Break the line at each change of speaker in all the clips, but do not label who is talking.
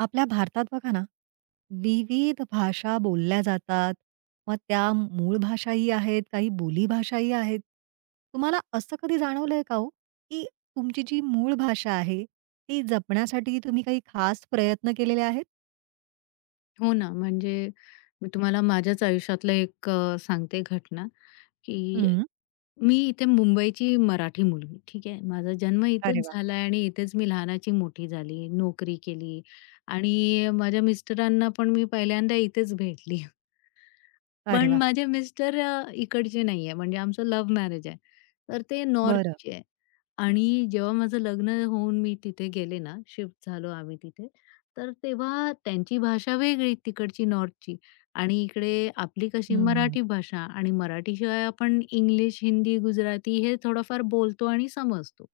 आपल्या भारतात बघा ना, विविध भाषा बोलल्या जातात. मग त्या मूळ भाषाही आहेत, काही बोलीभाषाही आहेत. तुम्हाला असं कधी जाणवलंय का हो, की तुमची जी मूळ भाषा आहे, ती जपण्यासाठी तुम्ही काही खास प्रयत्न केलेले आहेत?
हो ना, म्हणजे मी तुम्हाला माझ्याच आयुष्यातलं एक सांगते घटना, की
हं.
मी इथे मुंबईची मराठी मुलगी, ठीक आहे. माझा जन्म इथेच
अरे वाह!
झाला आणि इथेच मी लहानाची मोठी झाली, नोकरी केली आणि माझ्या मिस्टरांना पण मी पहिल्यांदा इथेच भेटली.
अरे
पण
वाह!
माझे मिस्टर इकडचे नाहीये म्हणजे आमचं लव्ह मॅरेज आहे. तर ते
बरं.
नॉर्थचे आहे. आणि जेव्हा माझं लग्न होऊन मी तिथे गेले ना, शिफ्ट झालो आम्ही तिथे, तर तेव्हा त्यांची भाषा वेगळी तिकडची नॉर्थची आणि इकडे आपली कशी
हं, हं.
मराठी भाषा आणि मराठीशिवाय आपण इंग्लिश, हिंदी, गुजराती हे थोडंफार बोलतो आणि समजतो.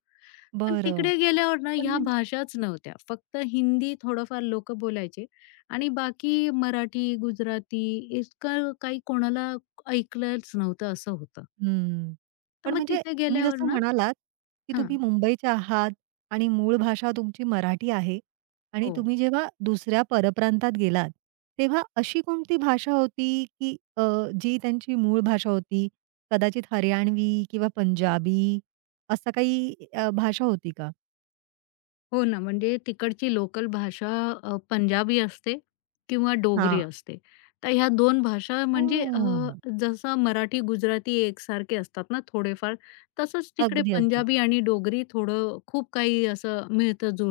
पण
बरं.
तिकडे गेल्यावर ना
पण
ह्या
म्हणजे
भाषाच नव्हत्या. फक्त हिंदी थोडंफार लोकं बोलायचे आणि बाकी मराठी, गुजराती इतकं काही कोणाला ऐकलंच नव्हतं असं होतं.
हं.
तर
पण
मग
म्हणजे
तिथे
तुम्ही
गेल्यावर
जसं
ना
म्हणालात, की
हां.
तुम्ही मुंबईच्या आहात आणि मूळ भाषा तुमची मराठी आहे आणि
हो.
तुम्ही जेव्हा दुसऱ्या परप्रांतात गेलात, तेव्हा अशी कोणती भाषा होती, की जी त्यांची मूळ भाषा होती? कदाचित हरियाणवी किंवा पंजाबी असं काही भाषा होती का?
हो ना, म्हणजे तिकडची लोकल भाषा पंजाबी असते किंवा डोगरी
हां.
असते. तर ह्या दोन भाषा म्हणजे
हां.
जसं मराठी, गुजराती एकसारखे असतात ना थोडेफार, तसंच तिकडे
अगदी, अगदी.
पंजाबी आणि डोगरी थोडं खूप काही असं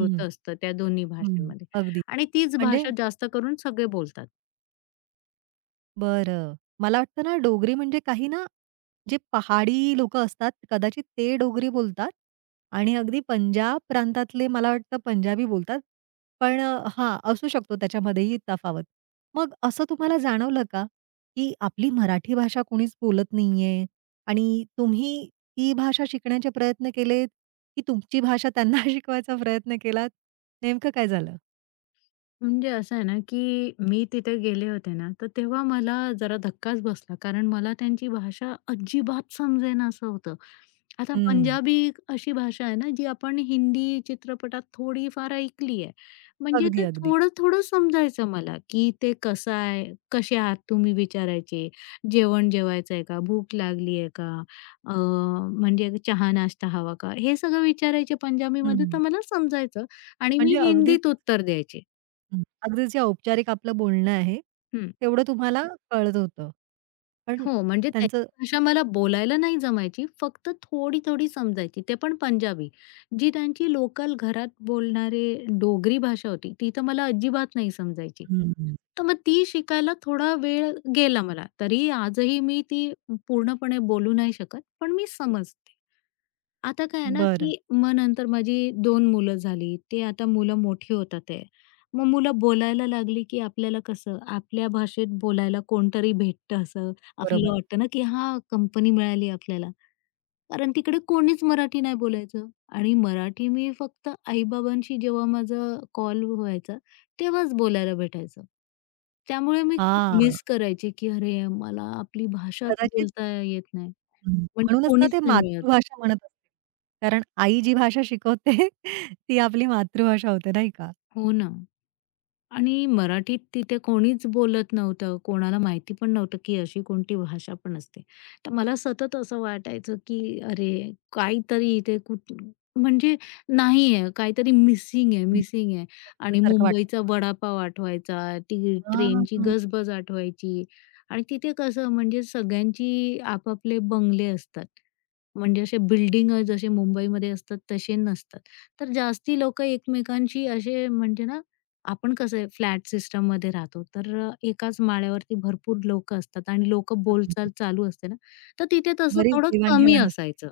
हं,
असतं त्या दोन्ही
हं.
भाषांमध्ये
अगदी.
आणि तीच
म्हणजे
भाषा जास्त करून सगळे बोलतात.
बरं. मला वाटतं ना डोगरी म्हणजे काही ना, जे पहाडी लोकं असतात कदाचित ते डोगरी बोलतात आणि अगदी पंजाब प्रांतातले मला वाटतं पंजाबी बोलतात. पण हां, असू शकतो त्याच्यामध्येही तफावत. मग असं तुम्हाला जाणवलं का, की आपली मराठी भाषा कोणीच बोलत नाहीये आणि तुम्ही ती भाषा शिकण्याचे प्रयत्न केलेत, की तुमची भाषा त्यांना शिकवायचा प्रयत्न केलात? नेमकं काय झालं?
म्हणजे असं आहे ना, की मी तिथे गेले होते ना, तर तेव्हा मला जरा धक्काच बसला. कारण मला त्यांची भाषा अजिबात समजेनासं होतं. आता
हं.
पंजाबी अशी भाषा आहे ना, जी आपण हिंदी चित्रपटात थोडीफार ऐकली आहे. म्हणजे
अगदी,
ते
अगदी.
थोडं-थोडं समजायचं मला, की ते कसं आहे, कसे आहात तुम्ही विचारायचे, जेवण जेवायचं आहे का, भूक लागली आहे का, अ, म्हणजे चहा नाश्ता हवा का, हे सगळं विचारायचे पंजाबीमध्ये,
हं.
तर मला समजायचं आणि मी
म्हणजे अगदीच
हिंदीत उत्तर द्यायचे.
हं. अगदी जे औपचारिक आपलं बोलणं आहे,
हं.
तेवढं तुम्हाला कळत होतं. पण
हो, म्हणजे त्यांची
त्यांचं
भाषा मला बोलायला नाही जमायची. फक्त थोडी-थोडी समजायची. ते पण पंजाबी. जी त्यांची लोकल घरात बोलणारे डोगरी भाषा होती, ती तर मला अजिबात नाही समजायची.
हं.
तर मग ती शिकायला थोडा वेळ गेला मला. तरी आजही मी ती पूर्णपणे बोलू नाही शकत, पण मी समजते. आता काय आहे ना,
बरं.
की मग नंतर माझी 2 मुलं झाली. ते आता मुलं मोठी होतात आहे. मग मुलं बोलायला लागली, की आपल्याला कसं आपल्या भाषेत बोलायला कोणतरी भेटतं असं
बरोबर.
आपल्याला वाटतं ना, की हां, कंपनी मिळाली आपल्याला. कारण तिकडे कोणीच मराठी नाही बोलायचं आणि मराठी मी फक्त आई जेव्हा माझा कॉल व्हायचा, तेव्हाच बोलायला भेटायचं. त्यामुळे मी खूप
हां.
मिस करायचे, की अरे, मला आपली भाषाच
कदाचित
बोलता येत नाही.
हं.
म्हणजे
म्हणूनच ना
कोणीच
ते
नाही मिळत.
मातृभाषा म्हणत असतील. कारण आई जी भाषा शिकवते ती आपली मातृभाषा होते, नाही का?
हो ना. आणि मराठीत तिथे कोणीच बोलत नव्हतं. कोणाला माहिती पण नव्हतं, की अशी कोणती भाषा पण असते. तर मला सतत असं वाटायचं, की अरे काहीतरी इथे कुठ म्हणजे नाही आहे, काहीतरी मिसिंग आहे,
हं.
मिसिंग आहे. आणि
सारखं वाटलं
मुंबईचा
तुम्हाला.
वडापाव आठवायचा, ती
हां.
ट्रेनची
हं.
गजबज आठवायची. आणि तिथे कसं म्हणजे सगळ्यांची आपापले बंगले असतात. म्हणजे असे बिल्डिंग जसे मुंबईमध्ये असतात तसे नसतात. तर जास्ती लोकं एकमेकांशी असे म्हणजे ना आपण कसं आहे सिस्टममध्ये राहतो, तर एकाच माळ्यावरती भरपूर लोकं असतात आणि लोकं बोलचाल चालू असते ना, तर तिथे तसं
बरीच
थोडं कमी
देवाण-घेवाण असते.
असायचं.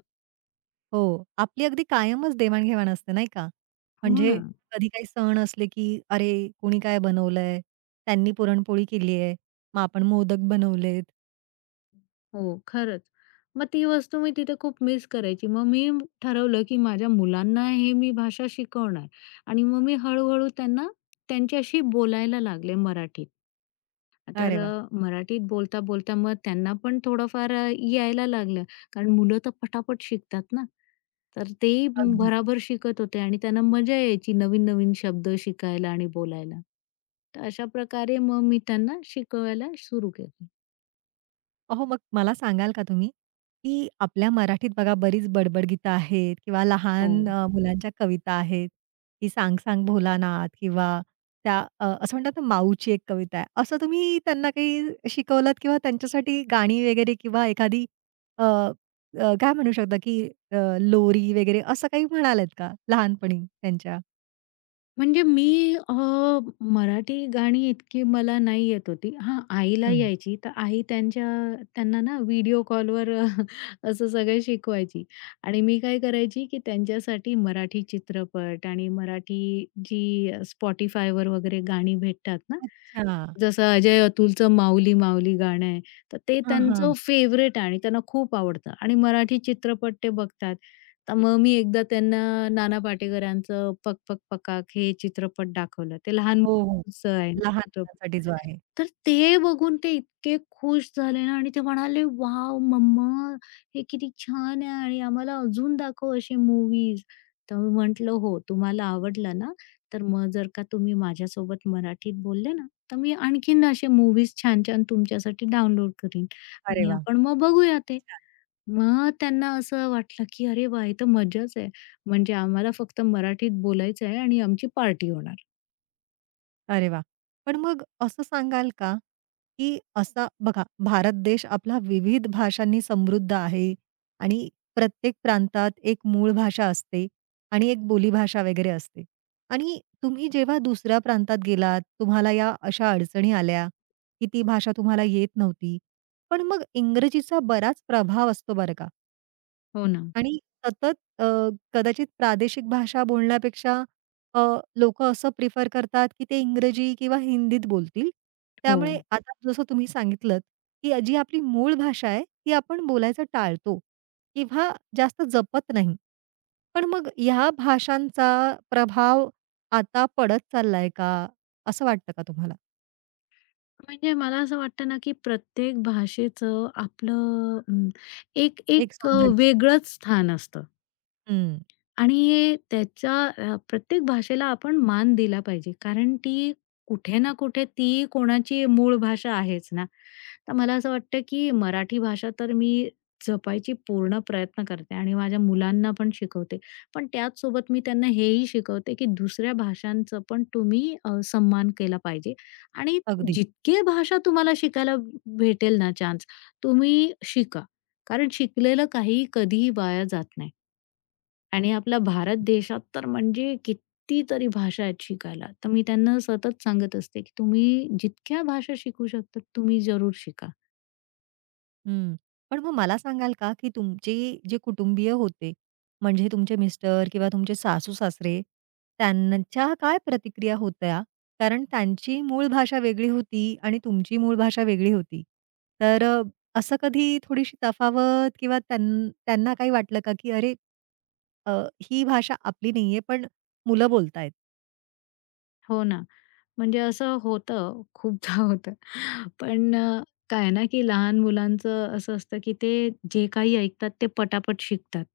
हो. आपली अगदी कायमच देवाण-घेवाण असते नाही का?
हो
म्हणजे
ना.
कधी काही सण असले की "अरे, कोणी काय बनवलंय? त्यांनी पुरणपोळी केली आहे. मग आपण मोदक बनवलेत."
हो, खरंच. मग ती वस्तू मी तिथे खूप मिस करायची. मग ठरवलं, की माझ्या मुलांना हे मी भाषा शिकवणार आणि मग मी हळू त्यांना त्यांच्याशी बोलायला लागले मराठी. तर
अरे वा,
मराठीत बोलता, बोलता मग त्यांना पण थोडंफार यायला लागलं. कारण मुलं तर पटापट शिकतात ना. तर तेही
अगदी.
भराभर शिकत होते आणि त्यांना मजा यायची नवीन-नवीन शब्द शिकायला आणि बोलायला. तर अशा प्रकारे मग मी त्यांना शिकवायला सुरू केलं.
अहो, मग मला सांगाल का तुम्ही, की आपल्या मराठीत बघा बरीच बडबड गीतं आहेत किंवा
हो.
लहान मुलांच्या कविता आहेत, की "सांग सांग भोलानाथ" किंवा त्या असं म्हणतात ना, "माऊची एक कविता आहे." असं तुम्ही त्यांना काही शिकवलत किंवा त्यांच्यासाठी गाणी वगैरे किंवा एखादी अ, अ, काय म्हणू शकता, की लोरी वगैरे असं काही म्हणालेत का लहानपणी त्यांच्या?
म्हणजे मी मराठी गाणी इतकी मला नाही येत होती. हां, आईला
हं.
यायची. तर आई त्यांच्या त्यांना ना व्हिडिओ कॉलवर असं सगळं शिकवायची आणि मी काय करायची, की त्यांच्यासाठी मराठी चित्रपट आणि मराठी जी Spotifyवर वगैरे गाणी भेटतात ना,
अच्छा.
जसं अजय अतुलचं माऊली माऊली गाणं आहे, तर ते
हां,
त्यांचं
हां.
फेवरेट आहे आणि त्यांना खूप आवडतं आणि मराठी चित्रपट ते बघतात. तर मग मी एकदा त्यांना नाना पाटेकरांचं पक पक पकाक हे चित्रपट दाखवलं. ते लहान
हो, हो.
मुलांचं आहे ना
लहान
चित्रपट.
मुलांसाठी जो आहे.
तर ते बघून ते इतके खुश झाले ना आणि ते म्हणाले, "वॉव! मम्मा हे किती छान आहे आणि आम्हाला अजून दाखव असे मूव्हीज." तर मी म्हटलं, "हो, तुम्हाला आवडलं ना? तर मग जर का तुम्ही माझ्यासोबत मराठीत बोलले ना तर मी आणखीन असे मूव्हीज छान-छान तुमच्यासाठी डाउनलोड करीन
अरे
आणि
वाह!
आपण मग बघूया
किती
ते.
छान.
मग त्यांना असं वाटलं, की "अरे वाह! हे तर मजाच आहे. म्हणजे आम्हाला फक्त मराठीत बोलायचं आहे आणि आमची पार्टी होणार."
अरे वाह! पण मग असं सांगाल का, की असा बघा, भारत देश आपला विविध भाषांनी समृद्ध आहे आणि प्रत्येक प्रांतात एक मूळ भाषा असते आणि एक बोलीभाषा वगैरे असते. आणि तुम्ही जेव्हा दुसऱ्या प्रांतात गेलात, तुम्हाला या अशा अडचणी आल्या, की ती भाषा तुम्हाला येत नव्हती. पण मग इंग्रजीचा बराच प्रभाव असतो बरं का.
हो ना.
आणि सतत अ, कदाचित प्रादेशिक भाषा बोलण्यापेक्षा अ, लोकं असं प्रिफर करतात, की ते इंग्रजी किंवा हिंदीत बोलतील.
हो.
त्यामुळे आता जसं तुम्ही सांगितलत, की जी आपली मूळ भाषा आहे, ती आपण बोलायचं टाळतो किंवा जास्त जपत नाही. पण मग ह्या भाषांचा प्रभाव आता पडत चाललाय का? असं वाटतं का तुम्हाला?
म्हणजे मला असं वाटतं ना, की प्रत्येक भाषेचं आपलं एक
एक
एक
सौंदर्य.
वेगळंच स्थान असतं.
हं,
आणि त्याच्या प्रत्येक भाषेला आपण मान दिला पाहिजे. कारण ती कुठे ना कुठे ती कोणाची मूळ भाषा आहेच ना. तर मला असं वाटतं, की मराठी भाषा तर मी जपायची पूर्ण प्रयत्न करते आणि माझ्या मुलांना पण शिकवते. पण त्याचसोबत मी त्यांना हेही शिकवते, की दुसऱ्या भाषांचं पण तुम्ही सन्मान केला पाहिजे आणि
अगदी.
जितके भाषा तुम्हाला शिकायला भेटेल ना चान्स, तुम्ही शिका. कारण शिकलेलं काहीही कधीही वाया जात नाही. आणि आपला भारत देशात तर म्हणजे कितीतरी भाषा आहेत शिकायला. तर मी त्यांना सतत सांगत असते, की तुम्ही जितक्या भाषा शिकू शकता तुम्ही जरूर शिका.
हं. पण मग मला सांगाल का, की तुमचे जे कुटुंबीय होते, म्हणजे तुमचे मिस्टर किंवा तुमचे सासू-सासरे, त्यांच्या काय प्रतिक्रिया होत्या? कारण त्यांची मूळ भाषा वेगळी होती आणि तुमची मूळ भाषा वेगळी होती. तर असं कधी थोडीशी तफावत किंवा त्यांना काही वाटलं का, की "अरे, अ, ही भाषा आपली नाहीये, पण मुलं बोलतायत."
हो ना. म्हणजे असं होतं, खूपदा होतं. पण काय आहे ना, की लहान मुलांचं असं असतं, की ते जे काही ऐकतात ते पटापट शिकतात.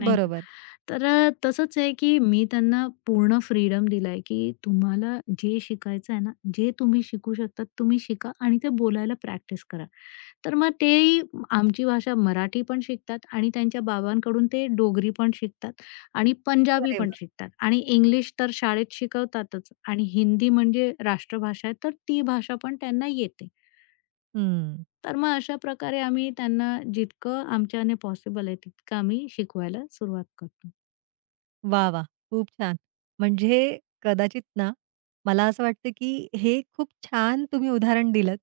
नाही का?
बरोबर.
तर तसंच आहे, की मी त्यांना पूर्ण फ्रीडम दिलाय, की तुम्हाला जे शिकायचं आहे ना, जे तुम्ही शिकू शकतात तुम्ही शिका आणि ते बोलायला प्रॅक्टिस करा. तर मग तेही आमची भाषा मराठी पण शिकतात आणि त्यांच्या बाबांकडून ते डोगरी पण शिकतात आणि पंजाबी
अरे
पण
वाह!
शिकतात आणि इंग्लिश तर शाळेत शिकवतातच आणि हिंदी म्हणजे राष्ट्रभाषा आहे, तर ती भाषा पण त्यांना येते.
हं.
तर मग अशा प्रकारे आम्ही त्यांना जितकं आमच्याने पॉसिबल आहे तितकं आम्ही शिकवायला सुरुवात करतो.
वाह, वाह! खूप छान. म्हणजे कदाचित ना, मला असं वाटतं, की हे खूप छान तुम्ही उदाहरण दिलंत,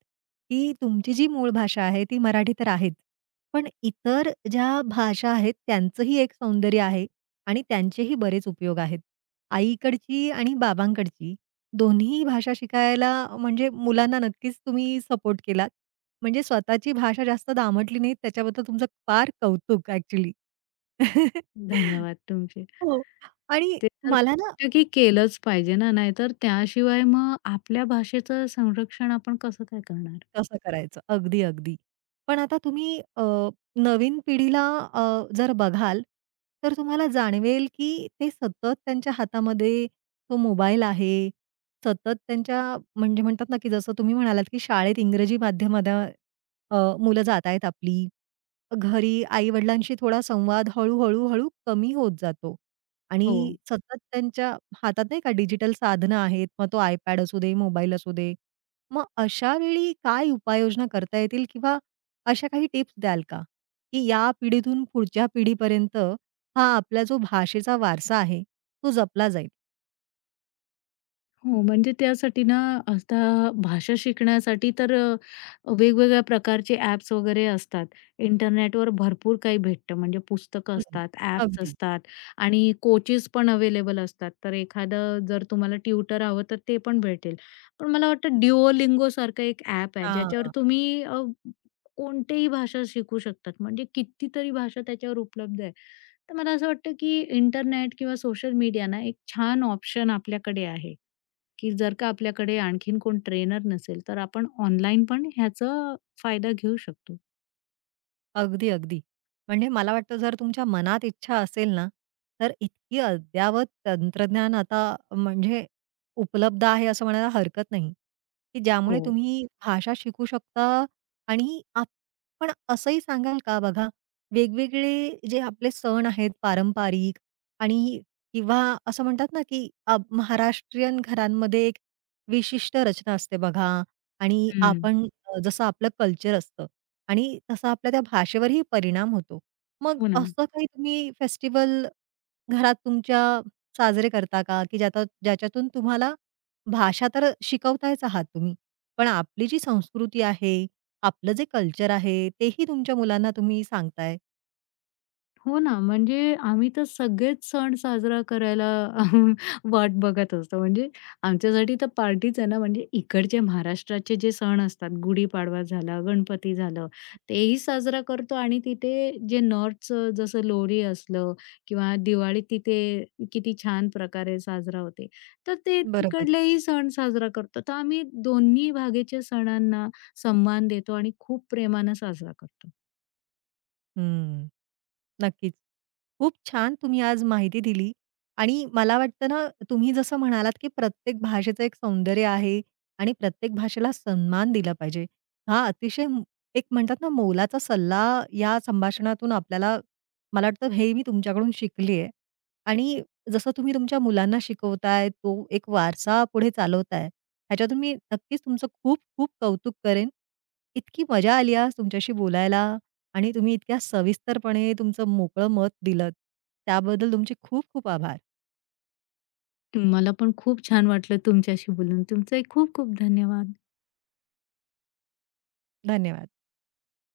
की तुमची जी मूळ भाषा आहे ती मराठी तर आहेच. पण इतर ज्या भाषा आहेत त्यांचंही एक सौंदर्य आहे आणि त्यांचेही बरेच उपयोग आहेत. आईकडची आणि बाबांकडची दोन्ही भाषा शिकायला म्हणजे मुलांना नक्कीच तुम्ही सपोर्ट केलात. म्हणजे स्वतःची भाषा जास्त दामटली नाही त्याच्याबद्दल तुमचं फार कौतुक ॲक्चुअली.
धन्यवाद तुमचे.
हो, आणि
ते तर
मला
मला
ना
वाटतं की केलंच पाहिजे ना, नाहीतर त्याशिवाय मग आपल्या भाषेचं संरक्षण आपण कसं काय करणार?
तसं करायचं. अगदी, अगदी. पण आता तुम्ही नवीन पिढीला अ, जर बघाल, तर तुम्हाला जाणवेल, की ते सतत त्यांच्या हातामध्ये तो मोबाईल आहे. सतत त्यांच्या म्हणजे म्हणतात ना, की जसं तुम्ही म्हणालात, की शाळेत इंग्रजी माध्यमात मुलं जात आहेत आपली. घरी आई-वडिलांशी थोडा संवाद हळू-हळू-हळू कमी होत जातो आणि
हो.
सतत त्यांच्या हातात नाही का डिजिटल साधनं आहेत. मग तो iPad असू दे, मोबाईल असू दे. मग अशा वेळी काय उपाययोजना करता येतील किंवा अशा काही टिप्स द्याल का? की या पिढीतून पुढच्या पिढीपर्यंत हा आपला जो भाषेचा वारसा आहे, तो जपला जाईल?
हो, म्हणजे त्यासाठी ना आता भाषा शिकण्यासाठी तर वेगवेगळ्या प्रकारचे ॲप्स वगैरे असतात. इंटरनेटवर भरपूर काही भेटतं. म्हणजे पुस्तकं
हं.
असतात, ॲप्स
अगदी.
असतात आणि कोचेस पण अवेलेबल असतात. तर एखादं जर तुम्हाला ट्युटर हवं तर ते पण भेटेल. पण मला वाटतं Duolingo सारखं एक ॲप आहे
हां.
ज्याच्यावर तुम्ही कोणतीही भाषा शिकू शकतात. म्हणजे कितीतरी भाषा त्याच्यावर उपलब्ध आहे. तर मला असं वाटतं की इंटरनेट किंवा सोशल मीडिया ना एक छान ऑप्शन आपल्याकडे आहे. की जर का आपल्याकडे आणखीन कोण ट्रेनर नसेल, तर आपण ऑनलाईन पण ह्याचा फायदा घेऊ शकतो.
अगदी, अगदी. म्हणजे मला वाटतं जर तुमच्या मनात इच्छा असेल ना, तर इतकी अद्यावत तंत्रज्ञान आता म्हणजे उपलब्ध आहे असं म्हणायला हरकत नाही, की ज्यामुळे
हो.
तुम्ही भाषा शिकू शकता आणि आप पण असंही सांगाल का बघा, वेगवेगळे जे आपले सण आहेत पारंपरिक आणि किंवा असं म्हणतात ना, की महाराष्ट्रीयन घरांमध्ये एक विशिष्ट रचना असते बघा आणि
हं.
आपण जसं आपलं कल्चर असतं. आणि तसा आपल्या त्या भाषेवरही परिणाम होतो. मग
हो ना.
असं काही तुम्ही फेस्टिवल घरात तुमच्या साजरे करता का? की ज्यात ज्याच्यातून तुम्हाला भाषा तर शिकवतायच आहात तुम्ही, पण आपली जी संस्कृती आहे, आपलं जे कल्चर आहे, तेही तुमच्या मुलांना तुम्ही सांगताय.
हो ना, म्हणजे आम्ही तर सगळेच सण साजरा करायला वाट बघत असतो. म्हणजे आमच्यासाठी तर पार्टीच आहे ना, म्हणजे इकडचे महाराष्ट्राचे जे सण असतात, गुढीपाडवा झाला, गणपती झालं, तेही साजरा करतो आणि तिथे जे नॉर्थचं जसं लोरी असलं किंवा दिवाळी तिथे किती छान प्रकारे साजरा होते. तर ते
बरोबर.
तिकडलेही सण साजरा करतो. तर आम्ही दोन्ही भागेच्या सणांना सन्मान देतो आणि खूप प्रेमानं साजरा करतो.
हं. नक्कीच. खूप छान तुम्ही आज माहिती दिली आणि मला वाटतं ना, तुम्ही जसं म्हणालात, की प्रत्येक भाषेचं एक सौंदर्य आहे आणि प्रत्येक भाषेला सन्मान दिला पाहिजे. हा अतिशय एक म्हणतात ना, मोलाचा सल्ला या संभाषणातून आपल्याला मला वाटतं हे मी तुमच्याकडून शिकली आहे आणि जसं तुम्ही तुमच्या मुलांना शिकवताय, तो एक वारसा पुढे चालवताय, ह्याच्यातून मी नक्कीच तुमचं खूप खूप कौतुक करेन. इतकी मजा आली आज तुमच्याशी बोलायला आणि तुम्ही इतक्या सविस्तरपणे तुमचं मोकळं मत दिलत, त्याबद्दल तुमचे खूप खूप आभार.
मला पण खूप छान वाटलं तुमच्याशी बोलून. तुमचाही खूप खूप धन्यवाद.
धन्यवाद.